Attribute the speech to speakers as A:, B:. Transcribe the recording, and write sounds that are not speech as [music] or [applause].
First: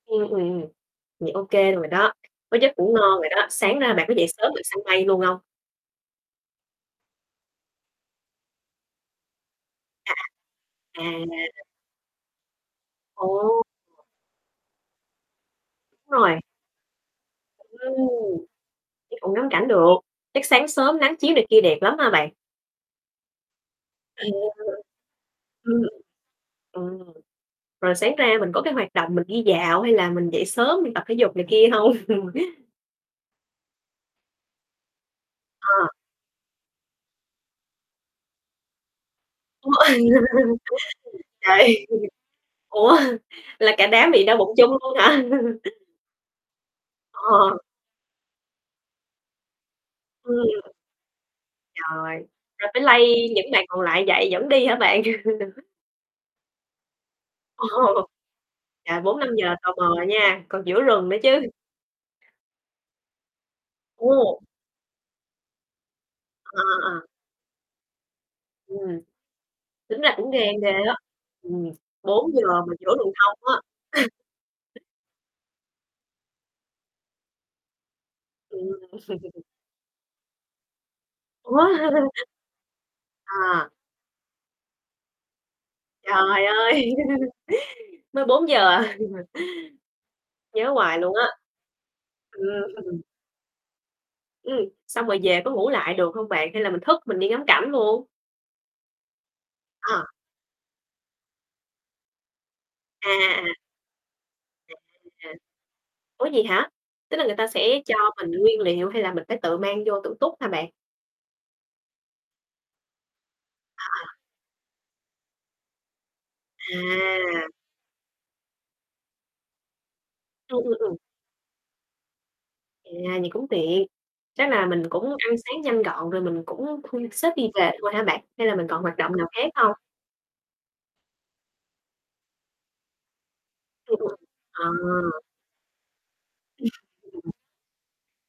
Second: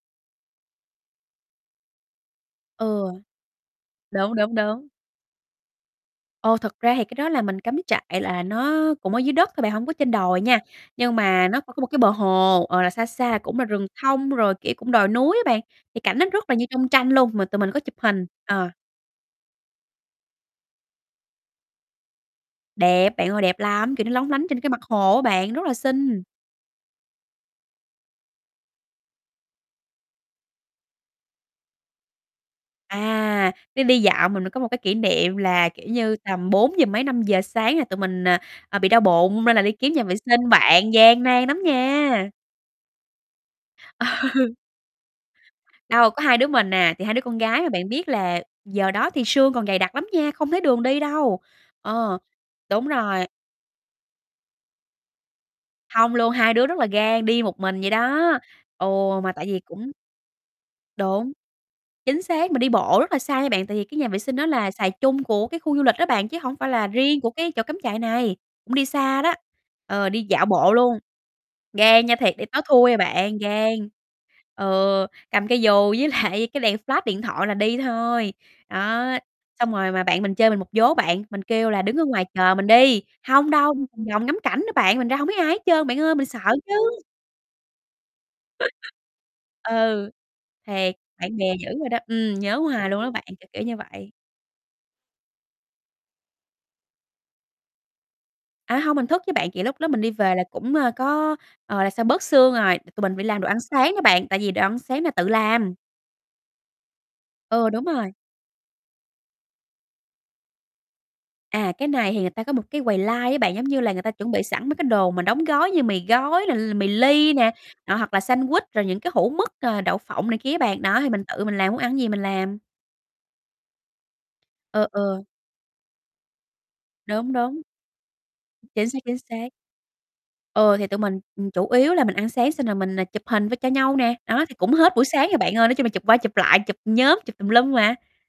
A: Ừm, ừm, thì ô kê rồi đó, có giấc ngủ
B: Ừ.
A: ngon rồi đó. Sáng ra bạn có dậy
B: Đúng,
A: sớm
B: đúng,
A: bạn săn
B: đúng.
A: mây luôn hông?
B: Ồ, thật ra thì cái đó là mình cắm trại là nó cũng ở dưới đất thôi bạn, hổng có trên đồi nha.
A: À, à.
B: Nhưng mà nó
A: À.
B: c có một cái bờ hồ, ờ, là xa xa cũng
A: Ồ.
B: là rừng thông, rồi, kiểu, cũng đồi núi á bạn, thì
A: Đúng
B: cảnh nó
A: rồi.
B: rất là như trong tranh luôn, mà tụi mình có
A: Ừm.
B: chụp hình, ờ.
A: Chắc cũng ngắm cảnh được. Chắc sáng sớm nắng chiếu này kia đẹp lắm hả bạn?
B: Đẹp bạn ơi, đẹp lắm! Kiểu, nó
A: À.
B: lóng lánh trên cái mặt hồ á bạn, rất là
A: Ừm.
B: xinh.
A: Ừm, rồi sáng ra mình có cái hoạt động mình đi dạo hay là mình dậy sớm mình tập thể dục này kia hông? [chuckles]
B: À, đi đi dạo mình mới có một cái kỷ niệm là, kiểu
A: Ờ.
B: như, tầm bốn giờ mấy, 5:00 sáng là tụi mình, à, à, bị đau bụng nên là đi kiếm nhà vệ sinh
A: [laughs]
B: bạn, gian nan lắm
A: Trời,
B: nha.
A: ủa? Là cả
B: Ừ
A: đám bị đau bụng chung luôn hả? [laughs]
B: Đâu, có 2 đứa mình à, thì 2 đứa con
A: Ờ.
B: gái, mà bạn biết là giờ đó thì sương còn dày đặc lắm nha, không thấy
A: Ừm.
B: đường đi đâu.
A: Rồi,
B: Ờ,
A: rồi phải
B: đúng rồi.
A: lay những bạn còn lại dậy dẫn đi hả bạn? [laughs]
B: Hông luôn, hai đứa rất là gan, đi một mình vậy
A: Ồ.
B: đó. Ừ,
A: Là bốn năm
B: mà tại
A: giờ
B: vì
A: tờ
B: cũng
A: mờ nha, còn giữa rừng nữa
B: Đúng,
A: chứ.
B: chính xác! Mình đi bộ rất là xa nha bạn, tại vì cái nhà vệ
A: Ừ.
B: sinh nó là xài chung của cái khu du lịch đó bạn, chứ hổng
A: Ờ,
B: phải là
A: ờ.
B: riêng của cái chỗ cắm trại này. Cũng đi
A: Ừm,
B: xa đó,
A: tính ra
B: ờ, đi
A: cũng
B: dạo
A: gan ghê
B: bộ
A: á.
B: luôn.
A: Ừm,
B: Gan nha,
A: bốn
B: thiệt,
A: giờ
B: đây tối
A: mà
B: thui
A: giữa
B: à
A: rừng
B: bạn,
A: thông á.
B: gan.
A: [laughs]
B: Ừ, cầm cây dù với lại cái đèn flash điện thoại là đi thôi.
A: Ừm.
B: Đó,
A: [chuckles]
B: xong rồi mà bạn mình chơi mình một vố bạn, mình
A: Ủa?
B: kêu là đứng ở ngoài
A: [laughs]
B: chờ mình đi. Hông
A: À.
B: đâu, đi vòng vòng ngắm cảnh nữa bạn, mình ra hổng thấy ai hết trơn bạn ơi, mình sợ
A: Trời ơi,
B: chứ.
A: mới 4:00
B: [laughs]
A: à. [laughs]
B: Ừ,
A: Nhớ
B: thiệt,
A: hoài luôn á.
B: bạn bè dữ rồi đó. Ừm, nhớ hoài
A: Ừm.
B: luôn á bạn, kiểu, kiểu như vậy.
A: Ừm, xong rồi về có ngủ lại được hông bạn? Hay là mình thức mình đi ngắm cảnh luôn?
B: A, hông mình thức chứ bạn, kiểu, lúc đó mình
A: À.
B: đi về là cũng, ơ, có, ờ, là sao, bớt sương rồi. T-tụi
A: À,
B: mình bị làm đồ
A: à.
B: ăn sáng đó bạn, tại vì đồ ăn sáng là tự
A: À.
B: làm.
A: Ủa vậy hả? Tức là người ta
B: Ừ,
A: sẽ
B: đúng
A: cho
B: rồi.
A: mình nguyên liệu hay là mình phải tự mang vô tự túc hả bạn?
B: À, cái này thì người ta có một cái quầy line á bạn, giống như
A: À,
B: là người
A: à.
B: ta chuẩn bị sẵn mấy cái đồ mà đóng gói như mì gói nè, l mì ly
A: À.
B: nè, đó, hoặc là sandwich, rồi những cái hũ mức, ờ, đậu phộng này kia á
A: Ừm, ừm,
B: bạn.
A: ừm.
B: Đó, thì mình tự mình làm, muốn ăn cái gì mình làm.
A: À, vậy cũng tiện, chắc là mình
B: Ừ,
A: cũng
B: ừ.
A: ăn sáng nhanh gọn rồi mình cũng thu xếp
B: Đúng,
A: đi
B: đúng.
A: về thôi hả bạn? Hay là mình còn
B: Chính
A: hoạt
B: xác,
A: động
B: chính
A: nào khác
B: xác.
A: hông?
B: Ừ, thì tụi mình, ừm, chủ yếu là mình ăn sáng xong rồi mình n chụp hình v cho nhau
A: Ừm,
B: nè,
A: ừm.
B: đó, thì cũng hết buổi
A: Ờ.
B: sáng rồi bạn ơi. Nói chung là chụp qua chụp lại, chụp nhóm,
A: [chuckles]
B: chụp tùm lum mà.